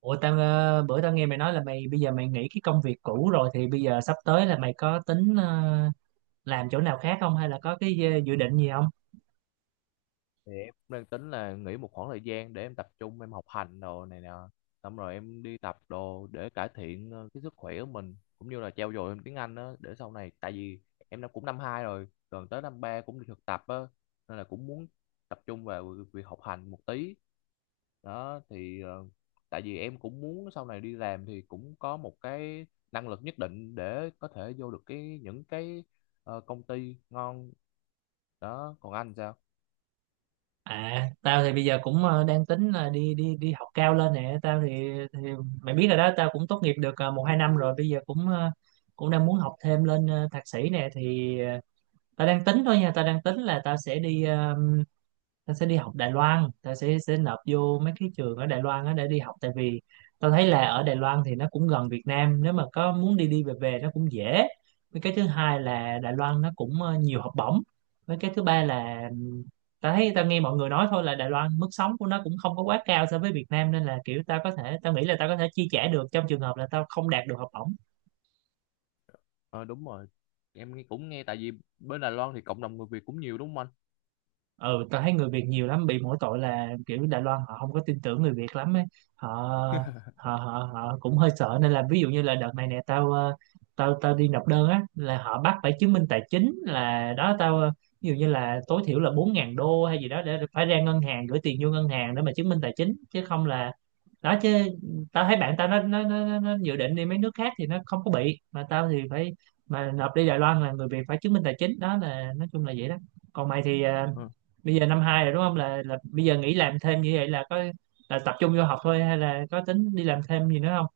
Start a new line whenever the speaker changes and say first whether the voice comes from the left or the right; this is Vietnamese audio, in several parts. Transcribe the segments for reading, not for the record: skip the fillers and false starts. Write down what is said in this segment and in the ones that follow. right: Ủa tao bữa tao nghe mày nói là mày bây giờ mày nghỉ cái công việc cũ rồi thì bây giờ sắp tới là mày có tính làm chỗ nào khác không, hay là có cái dự định gì không?
left: Thì em cũng đang tính là nghỉ một khoảng thời gian để em tập trung em học hành đồ này nè, xong rồi em đi tập đồ để cải thiện cái sức khỏe của mình, cũng như là trau dồi em tiếng Anh đó để sau này. Tại vì em đã cũng năm hai rồi gần tới năm ba cũng đi thực tập á, nên là cũng muốn tập trung vào việc việc học hành một tí đó thì. Ờ, tại vì em cũng muốn sau này đi làm thì cũng có một cái năng lực nhất định để có thể vô được cái những cái công ty ngon đó. Còn anh sao?
right: À, tao thì bây giờ cũng đang tính là đi đi đi học cao lên nè. Tao thì mày biết rồi đó, tao cũng tốt nghiệp được 1 2 năm rồi, bây giờ cũng cũng đang muốn học thêm lên thạc sĩ nè. Thì tao đang tính thôi nha, tao đang tính là tao sẽ đi tao sẽ đi học Đài Loan, tao sẽ nộp vô mấy cái trường ở Đài Loan á để đi học. Tại vì tao thấy là ở Đài Loan thì nó cũng gần Việt Nam, nếu mà có muốn đi đi về về nó cũng dễ. Với cái thứ hai là Đài Loan nó cũng nhiều học bổng. Với cái thứ ba là tao thấy tao nghe mọi người nói thôi là Đài Loan mức sống của nó cũng không có quá cao so với Việt Nam, nên là kiểu tao có thể, tao nghĩ là tao có thể chi trả được trong trường hợp là tao không đạt được học bổng.
left: Ờ, đúng rồi. Em cũng nghe tại vì bên Đài Loan thì cộng đồng người Việt cũng nhiều, đúng không anh?
right: Ừ, tao thấy người Việt nhiều lắm, bị mỗi tội là kiểu Đài Loan họ không có tin tưởng người Việt lắm ấy. Họ họ cũng hơi sợ. Nên là ví dụ như là đợt này nè tao tao tao đi nộp đơn á là họ bắt phải chứng minh tài chính, là đó tao ví dụ như là tối thiểu là 4000 đô hay gì đó, để phải ra ngân hàng gửi tiền vô ngân hàng để mà chứng minh tài chính, chứ không là đó chứ. Tao thấy bạn tao nó dự định đi mấy nước khác thì nó không có bị, mà tao thì phải, mà nộp đi Đài Loan là người Việt phải chứng minh tài chính đó, là nói chung là vậy đó. Còn mày thì
left: Ờ,
right: bây giờ năm hai rồi đúng không, là bây giờ nghỉ làm thêm như vậy là có, là tập trung vô học thôi hay là có tính đi làm thêm gì nữa không?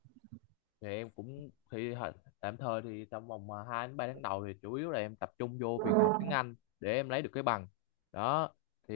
left: thì em cũng tạm thời thì trong vòng mà 2 đến 3 tháng đầu thì chủ yếu là em tập trung vô việc học tiếng Anh để em lấy được cái bằng đó. Thì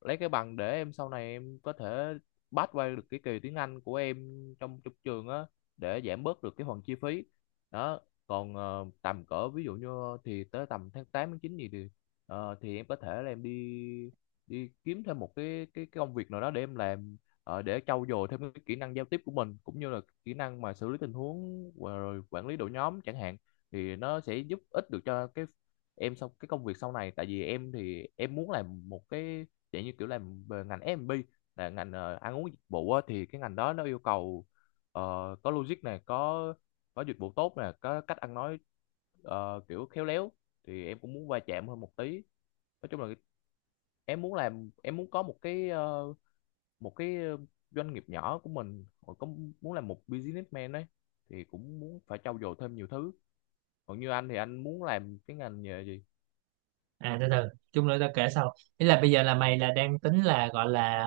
left: lấy cái bằng để em sau này em có thể pass qua được cái kỳ tiếng Anh của em trong trong trường á, để giảm bớt được cái phần chi phí đó. Còn tầm cỡ ví dụ như, thì tới tầm tháng 8 tháng 9 gì thì thì em có thể là em đi đi kiếm thêm một cái công việc nào đó để em làm, để trau dồi thêm cái kỹ năng giao tiếp của mình, cũng như là kỹ năng mà xử lý tình huống và rồi quản lý đội nhóm chẳng hạn. Thì nó sẽ giúp ích được cho cái em sau, cái công việc sau này. Tại vì em thì em muốn làm một cái dạng như kiểu làm về ngành F&B, là ngành ăn uống dịch vụ á. Thì cái ngành đó nó yêu cầu ờ, có logic này, có dịch vụ tốt nè, có cách ăn nói kiểu khéo léo, thì em cũng muốn va chạm hơn một tí. Nói chung là em muốn làm, em muốn có một cái một cái doanh nghiệp nhỏ của mình họ có, muốn làm một businessman đấy, thì cũng muốn phải trau dồi thêm nhiều thứ. Còn như anh thì anh muốn làm cái ngành nghề gì?
right: À, từ từ, chung nữa tao kể sau. Ý là bây giờ là mày là đang tính là gọi là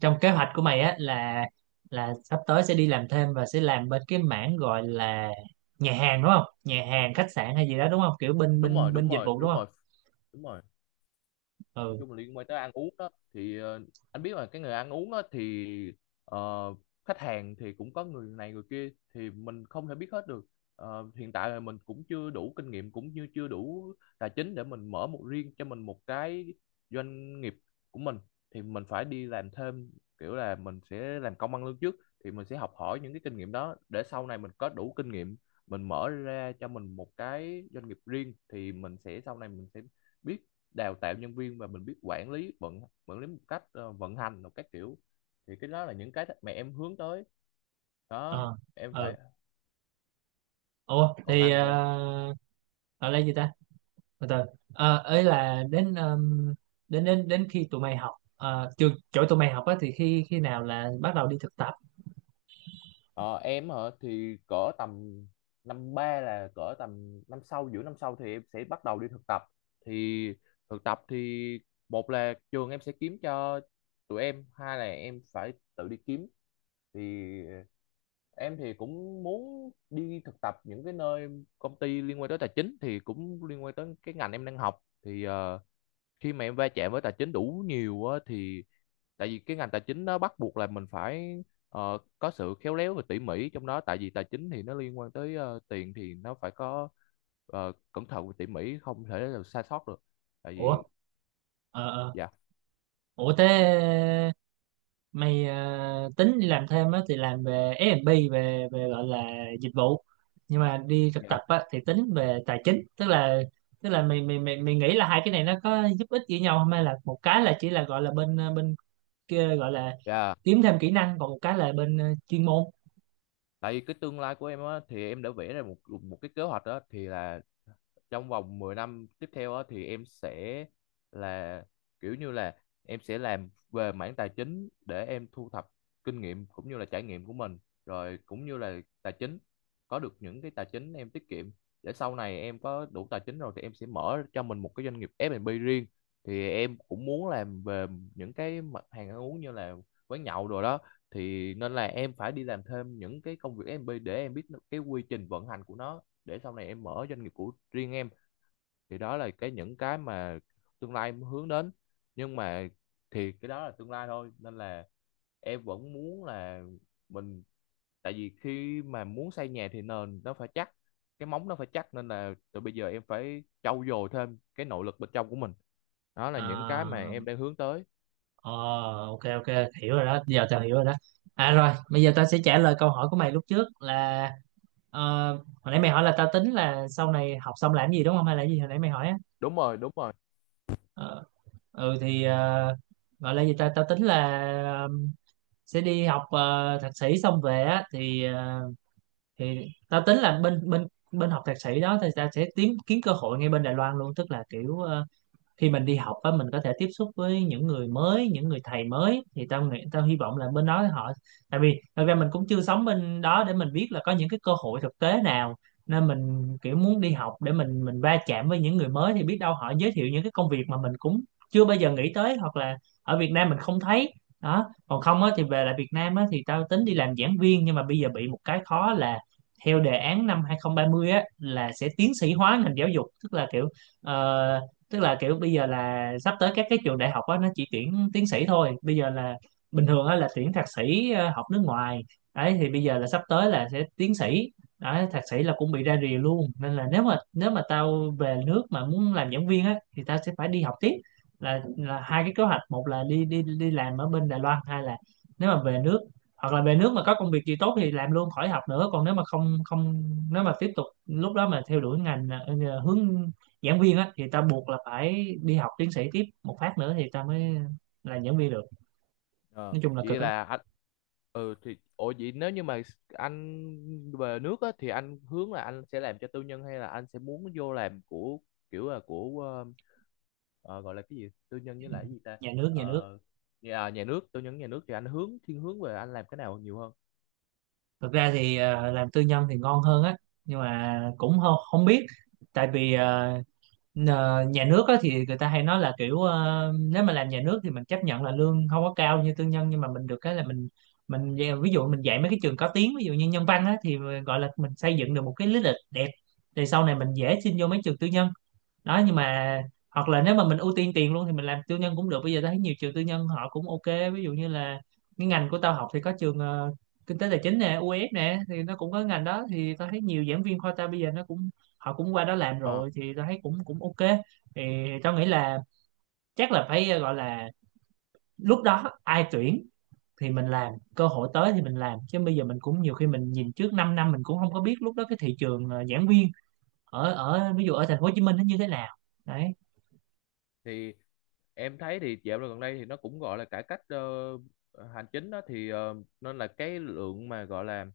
right: trong kế hoạch của mày á là sắp tới sẽ đi làm thêm và sẽ làm bên cái mảng gọi là nhà hàng, đúng không? Nhà hàng khách sạn hay gì đó, đúng không, kiểu bên
left: Đúng rồi,
right: bên bên
left: đúng
right: dịch
left: rồi,
right: vụ đúng
left: đúng
right: không?
left: rồi. Đúng rồi, nói
right: Ừ.
left: chung là liên quan tới ăn uống đó. Thì anh biết là cái người ăn uống đó thì ờ, khách hàng thì cũng có người này người kia, thì mình không thể biết hết được. Ờ, hiện tại là mình cũng chưa đủ kinh nghiệm cũng như chưa đủ tài chính để mình mở một riêng cho mình một cái doanh nghiệp của mình, thì mình phải đi làm thêm. Kiểu là mình sẽ làm công ăn lương trước, thì mình sẽ học hỏi những cái kinh nghiệm đó để sau này mình có đủ kinh nghiệm, mình mở ra cho mình một cái doanh nghiệp riêng. Thì mình sẽ sau này mình sẽ biết đào tạo nhân viên, và mình biết quản lý, vận quản lý một cách, vận hành một cách kiểu, thì cái đó là những cái mà em hướng tới đó
right: Ờ.
left: em
right: Ừ.
left: phải.
right: Ủa
left: Còn
right: thì
left: anh sao?
right: gọi là gì ta, từ từ. Ấy là đến đến khi tụi mày học trường chỗ tụi mày học á thì khi khi nào là bắt đầu đi thực tập?
left: Ờ, em hả? Thì cỡ tầm năm ba là cỡ tầm năm sau, giữa năm sau thì em sẽ bắt đầu đi thực tập. Thì thực tập thì, một là trường em sẽ kiếm cho tụi em, hai là em phải tự đi kiếm. Thì em thì cũng muốn đi thực tập những cái nơi công ty liên quan tới tài chính, thì cũng liên quan tới cái ngành em đang học. Thì khi mà em va chạm với tài chính đủ nhiều á, thì tại vì cái ngành tài chính nó bắt buộc là mình phải có sự khéo léo và tỉ mỉ trong đó. Tại vì tài chính thì nó liên quan tới tiền, thì nó phải có cẩn thận và tỉ mỉ, không thể là sai sót được. Tại
right: Ủa.
left: vì
right: Ờ ờ.
left: dạ,
right: Ủa thế mày tính đi làm thêm á thì làm về F&B, về về gọi là dịch vụ, nhưng mà đi thực tập
left: dạ,
right: á thì tính về tài chính. Tức là tức là mày mày mày mày nghĩ là hai cái này nó có giúp ích gì nhau không, hay là một cái là chỉ là gọi là bên bên kia gọi là
left: dạ.
right: kiếm thêm kỹ năng, còn một cái là bên chuyên môn?
left: Tại vì cái tương lai của em á, thì em đã vẽ ra một một cái kế hoạch đó thì là, trong vòng 10 năm tiếp theo á, thì em sẽ là, kiểu như là em sẽ làm về mảng tài chính, để em thu thập kinh nghiệm cũng như là trải nghiệm của mình, rồi cũng như là tài chính, có được những cái tài chính em tiết kiệm, để sau này em có đủ tài chính rồi thì em sẽ mở cho mình một cái doanh nghiệp F&B riêng. Thì em cũng muốn làm về những cái mặt hàng ăn uống như là quán nhậu rồi đó, thì nên là em phải đi làm thêm những cái công việc F&B để em biết cái quy trình vận hành của nó, để sau này em mở doanh nghiệp của riêng em. Thì đó là cái những cái mà tương lai em hướng đến. Nhưng mà thì cái đó là tương lai thôi, nên là em vẫn muốn là mình, tại vì khi mà muốn xây nhà thì nền nó phải chắc, cái móng nó phải chắc, nên là từ bây giờ em phải trau dồi thêm cái nội lực bên trong của mình. Đó là
right: Ờ.
left: những cái mà em đang hướng tới.
right: Ờ, ok ok, hiểu rồi đó, giờ tao hiểu rồi đó. À rồi bây giờ tao sẽ trả lời câu hỏi của mày lúc trước là hồi nãy mày hỏi là tao tính là sau này học xong làm gì đúng không, hay là gì hồi nãy mày hỏi á.
left: Đúng rồi, đúng rồi.
right: Ờ, ừ thì gọi là gì ta, tao tính là ờ, sẽ đi học thạc sĩ xong về á thì thì tao tính là bên bên bên học thạc sĩ đó thì tao sẽ tìm kiếm cơ hội ngay bên Đài Loan luôn. Tức là kiểu khi mình đi học á mình có thể tiếp xúc với những người mới, những người thầy mới, thì tao nghĩ tao hy vọng là bên đó họ, tại vì thật ra mình cũng chưa sống bên đó để mình biết là có những cái cơ hội thực tế nào, nên mình kiểu muốn đi học để mình va chạm với những người mới thì biết đâu họ giới thiệu những cái công việc mà mình cũng chưa bao giờ nghĩ tới, hoặc là ở Việt Nam mình không thấy đó. Còn không á thì về lại Việt Nam á thì tao tính đi làm giảng viên, nhưng mà bây giờ bị một cái khó là theo đề án năm 2030 á là sẽ tiến sĩ hóa ngành giáo dục, tức là kiểu ờ, tức là kiểu bây giờ là sắp tới các cái trường đại học á nó chỉ tuyển tiến sĩ thôi, bây giờ là bình thường á là tuyển thạc sĩ học nước ngoài. Đấy, thì bây giờ là sắp tới là sẽ tiến sĩ, đấy, thạc sĩ là cũng bị ra rìa luôn. Nên là nếu mà tao về nước mà muốn làm giảng viên á thì tao sẽ phải đi học tiếp. Là hai cái kế hoạch, một là đi đi đi làm ở bên Đài Loan, hai là nếu mà về nước, hoặc là về nước mà có công việc gì tốt thì làm luôn khỏi học nữa, còn nếu mà không không, nếu mà tiếp tục lúc đó mà theo đuổi ngành hướng giảng viên á thì ta buộc là phải đi học tiến sĩ tiếp một phát nữa thì ta mới làm giảng viên được.
left: Ờ,
right: Nói chung là cực
left: vậy
right: á.
left: là anh. Ừ, thì ủa vậy nếu như mà anh về nước á, thì anh hướng là anh sẽ làm cho tư nhân hay là anh sẽ muốn vô làm của, kiểu là của ờ, gọi là cái gì, tư nhân với lại cái gì ta.
right: Nhà nước, nhà nước.
left: Ờ, nhà nước, tư nhân nhà nước thì anh hướng, thiên hướng về anh làm cái nào nhiều hơn?
right: Thực ra thì làm tư nhân thì ngon hơn á, nhưng mà cũng không, không biết. Tại vì nhà nước á thì người ta hay nói là kiểu nếu mà làm nhà nước thì mình chấp nhận là lương không có cao như tư nhân, nhưng mà mình được cái là mình ví dụ mình dạy mấy cái trường có tiếng, ví dụ như nhân văn á, thì gọi là mình xây dựng được một cái lý lịch đẹp, thì sau này mình dễ xin vô mấy trường tư nhân đó. Nhưng mà hoặc là nếu mà mình ưu tiên tiền luôn thì mình làm tư nhân cũng được, bây giờ tao thấy nhiều trường tư nhân họ cũng ok. Ví dụ như là cái ngành của tao học thì có trường kinh tế tài chính nè, UF nè, thì nó cũng có ngành đó. Thì tao thấy nhiều giảng viên khoa tao bây giờ nó cũng, họ cũng qua đó làm
left: Ờ,
right: rồi, thì tao thấy cũng cũng ok. Thì tao nghĩ là chắc là phải gọi là lúc đó ai tuyển thì mình làm, cơ hội tới thì mình làm, chứ bây giờ mình cũng nhiều khi mình nhìn trước 5 năm năm mình cũng không có biết lúc đó cái thị trường giảng viên ở ở ví dụ ở thành phố Hồ Chí Minh nó như thế nào. Đấy.
left: thì em thấy thì dạo gần đây thì nó cũng gọi là cải cách hành chính đó, thì nên là cái lượng mà gọi là,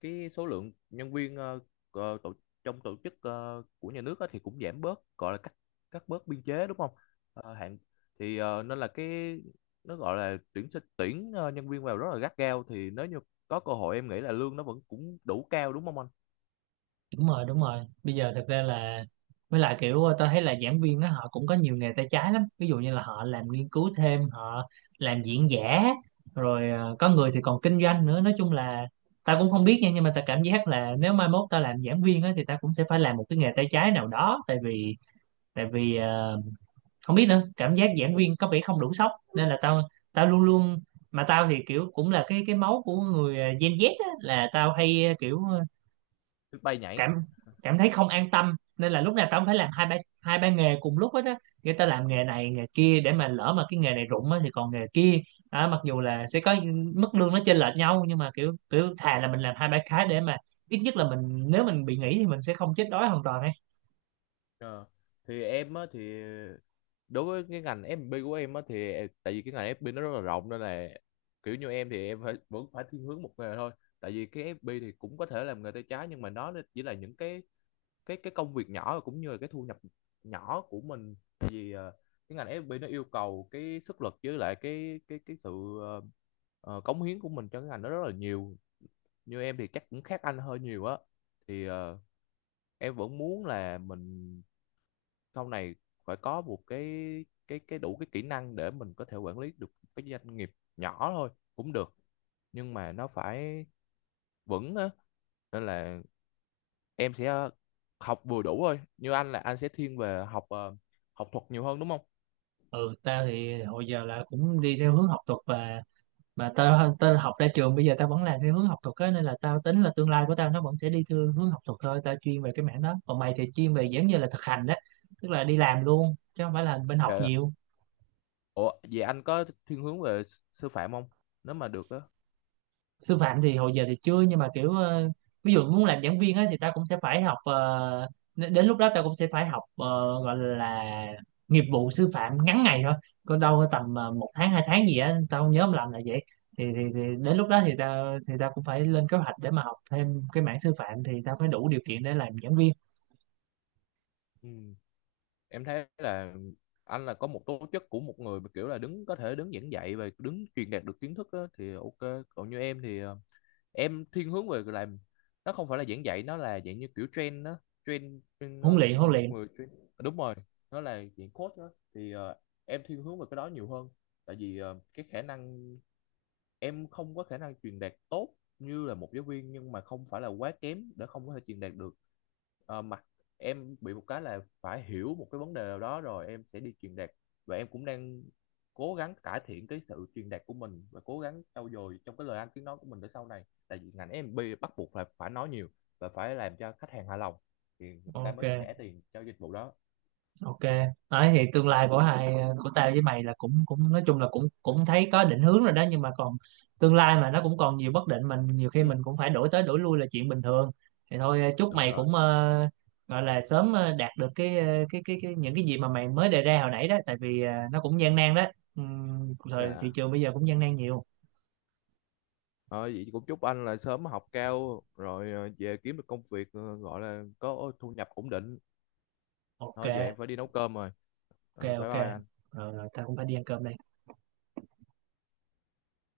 left: cái số lượng nhân viên tổ, trong tổ chức của nhà nước á, thì cũng giảm bớt, gọi là cắt cắt bớt biên chế, đúng không? Ờ, hạn, thì nên là cái, nó gọi là tuyển nhân viên vào rất là gắt gao. Thì nếu như có cơ hội, em nghĩ là lương nó vẫn cũng đủ cao, đúng không anh?
right: Đúng rồi, đúng rồi, bây giờ thật ra là, với lại kiểu tôi thấy là giảng viên đó họ cũng có nhiều nghề tay trái lắm, ví dụ như là họ làm nghiên cứu thêm, họ làm diễn giả, rồi có người thì còn kinh doanh nữa. Nói chung là tao cũng không biết nha, nhưng mà tao cảm giác là nếu mai mốt tao làm giảng viên á thì tao cũng sẽ phải làm một cái nghề tay trái nào đó. Tại vì tại vì ờ, không biết nữa, cảm giác giảng viên có vẻ không đủ sốc nên là tao tao luôn luôn, mà tao thì kiểu cũng là cái máu của người Gen Z á, là tao hay kiểu
left: Được bay nhảy.
right: cảm cảm thấy không an tâm, nên là lúc nào tao cũng phải làm hai ba nghề cùng lúc hết á, người ta làm nghề này nghề kia để mà lỡ mà cái nghề này rụng á thì còn nghề kia. Đó, mặc dù là sẽ có mức lương nó chênh lệch nhau, nhưng mà kiểu kiểu thà là mình làm hai ba cái để mà ít nhất là mình, nếu mình bị nghỉ thì mình sẽ không chết đói hoàn toàn ấy.
left: Ờ, thì em á, thì đối với cái ngành F&B của em á, thì tại vì cái ngành F&B nó rất là rộng, nên là kiểu như em thì em phải, vẫn phải thiên hướng một nghề thôi. Tại vì cái FB thì cũng có thể làm nghề tay trái, nhưng mà nó chỉ là những cái cái công việc nhỏ, cũng như là cái thu nhập nhỏ của mình. Vì cái ngành FB nó yêu cầu cái sức lực, với lại cái cái sự ờ, cống hiến của mình cho cái ngành đó rất là nhiều. Như em thì chắc cũng khác anh hơi nhiều á. Thì em vẫn muốn là mình sau này phải có một cái, cái đủ cái kỹ năng để mình có thể quản lý được cái doanh nghiệp nhỏ thôi cũng được, nhưng mà nó phải vững á. Nên là em sẽ học vừa đủ thôi. Như anh là anh sẽ thiên về học học thuật nhiều hơn đúng không?
right: Ừ, tao thì hồi giờ là cũng đi theo hướng học thuật, và mà tao tao học ra trường bây giờ tao vẫn làm theo hướng học thuật á, nên là tao tính là tương lai của tao nó vẫn sẽ đi theo hướng học thuật thôi, tao chuyên về cái mảng đó. Còn mày thì chuyên về giống như là thực hành đó, tức là đi làm luôn chứ không phải là bên học
left: Dạ, dạ.
right: nhiều.
left: Ủa vậy anh có thiên hướng về sư phạm không, nếu mà được á?
right: Sư phạm thì hồi giờ thì chưa, nhưng mà kiểu ví dụ muốn làm giảng viên á thì ta cũng sẽ phải học đến lúc đó ta cũng sẽ phải học gọi là nghiệp vụ sư phạm ngắn ngày thôi, có đâu có tầm 1 tháng 2 tháng gì á, tao không nhớ không lầm là vậy. Thì, thì đến lúc đó thì ta cũng phải lên kế hoạch để mà học thêm cái mảng sư phạm thì ta phải đủ điều kiện để làm giảng viên.
left: Ừ, em thấy là anh là có một tố chất của một người mà kiểu là đứng, có thể đứng giảng dạy và đứng truyền đạt được kiến thức á, thì ok. Còn như em thì em thiên hướng về làm, nó không phải là giảng dạy, nó là dạng như kiểu train đó. Train,
right: Huấn luyện, huấn
left: một
right: luyện.
left: người train. Ờ, đúng rồi, nó là dạng coach đó. Thì em thiên hướng về cái đó nhiều hơn. Tại vì cái khả năng, em không có khả năng truyền đạt tốt như là một giáo viên, nhưng mà không phải là quá kém để không có thể truyền đạt được. Ờ, mặt em bị một cái là phải hiểu một cái vấn đề nào đó rồi em sẽ đi truyền đạt. Và em cũng đang cố gắng cải thiện cái sự truyền đạt của mình, và cố gắng trau dồi trong cái lời ăn tiếng nói của mình, để sau này, tại vì ngành em bị bắt buộc là phải nói nhiều và phải làm cho khách hàng hài lòng thì người ta
right: Ok
left: mới trả tiền cho dịch vụ đó.
right: ok. Đấy thì tương lai của hai của tao với mày là cũng cũng nói chung là cũng cũng thấy có định hướng rồi đó, nhưng mà còn tương lai mà nó cũng còn nhiều bất định, mình nhiều khi mình
left: Ừ.
right: cũng phải đổi tới đổi lui là chuyện bình thường. Thì thôi, chúc
left: Đúng
right: mày
left: rồi.
right: cũng gọi là sớm đạt được cái, cái những cái gì mà mày mới đề ra hồi nãy đó, tại vì nó cũng gian nan đó. Rồi thị
left: Dạ.
right: trường bây giờ cũng gian nan nhiều.
left: Ờ, vậy cũng chúc anh là sớm học cao rồi, về kiếm được công việc gọi là có thu nhập ổn định. Thôi giờ
right: Ok
left: em phải đi nấu cơm rồi.
right: ok.
left: Ờ, bye
right: Ok,
left: bye anh.
right: rồi, rồi tao cũng phải đi ăn cơm đây.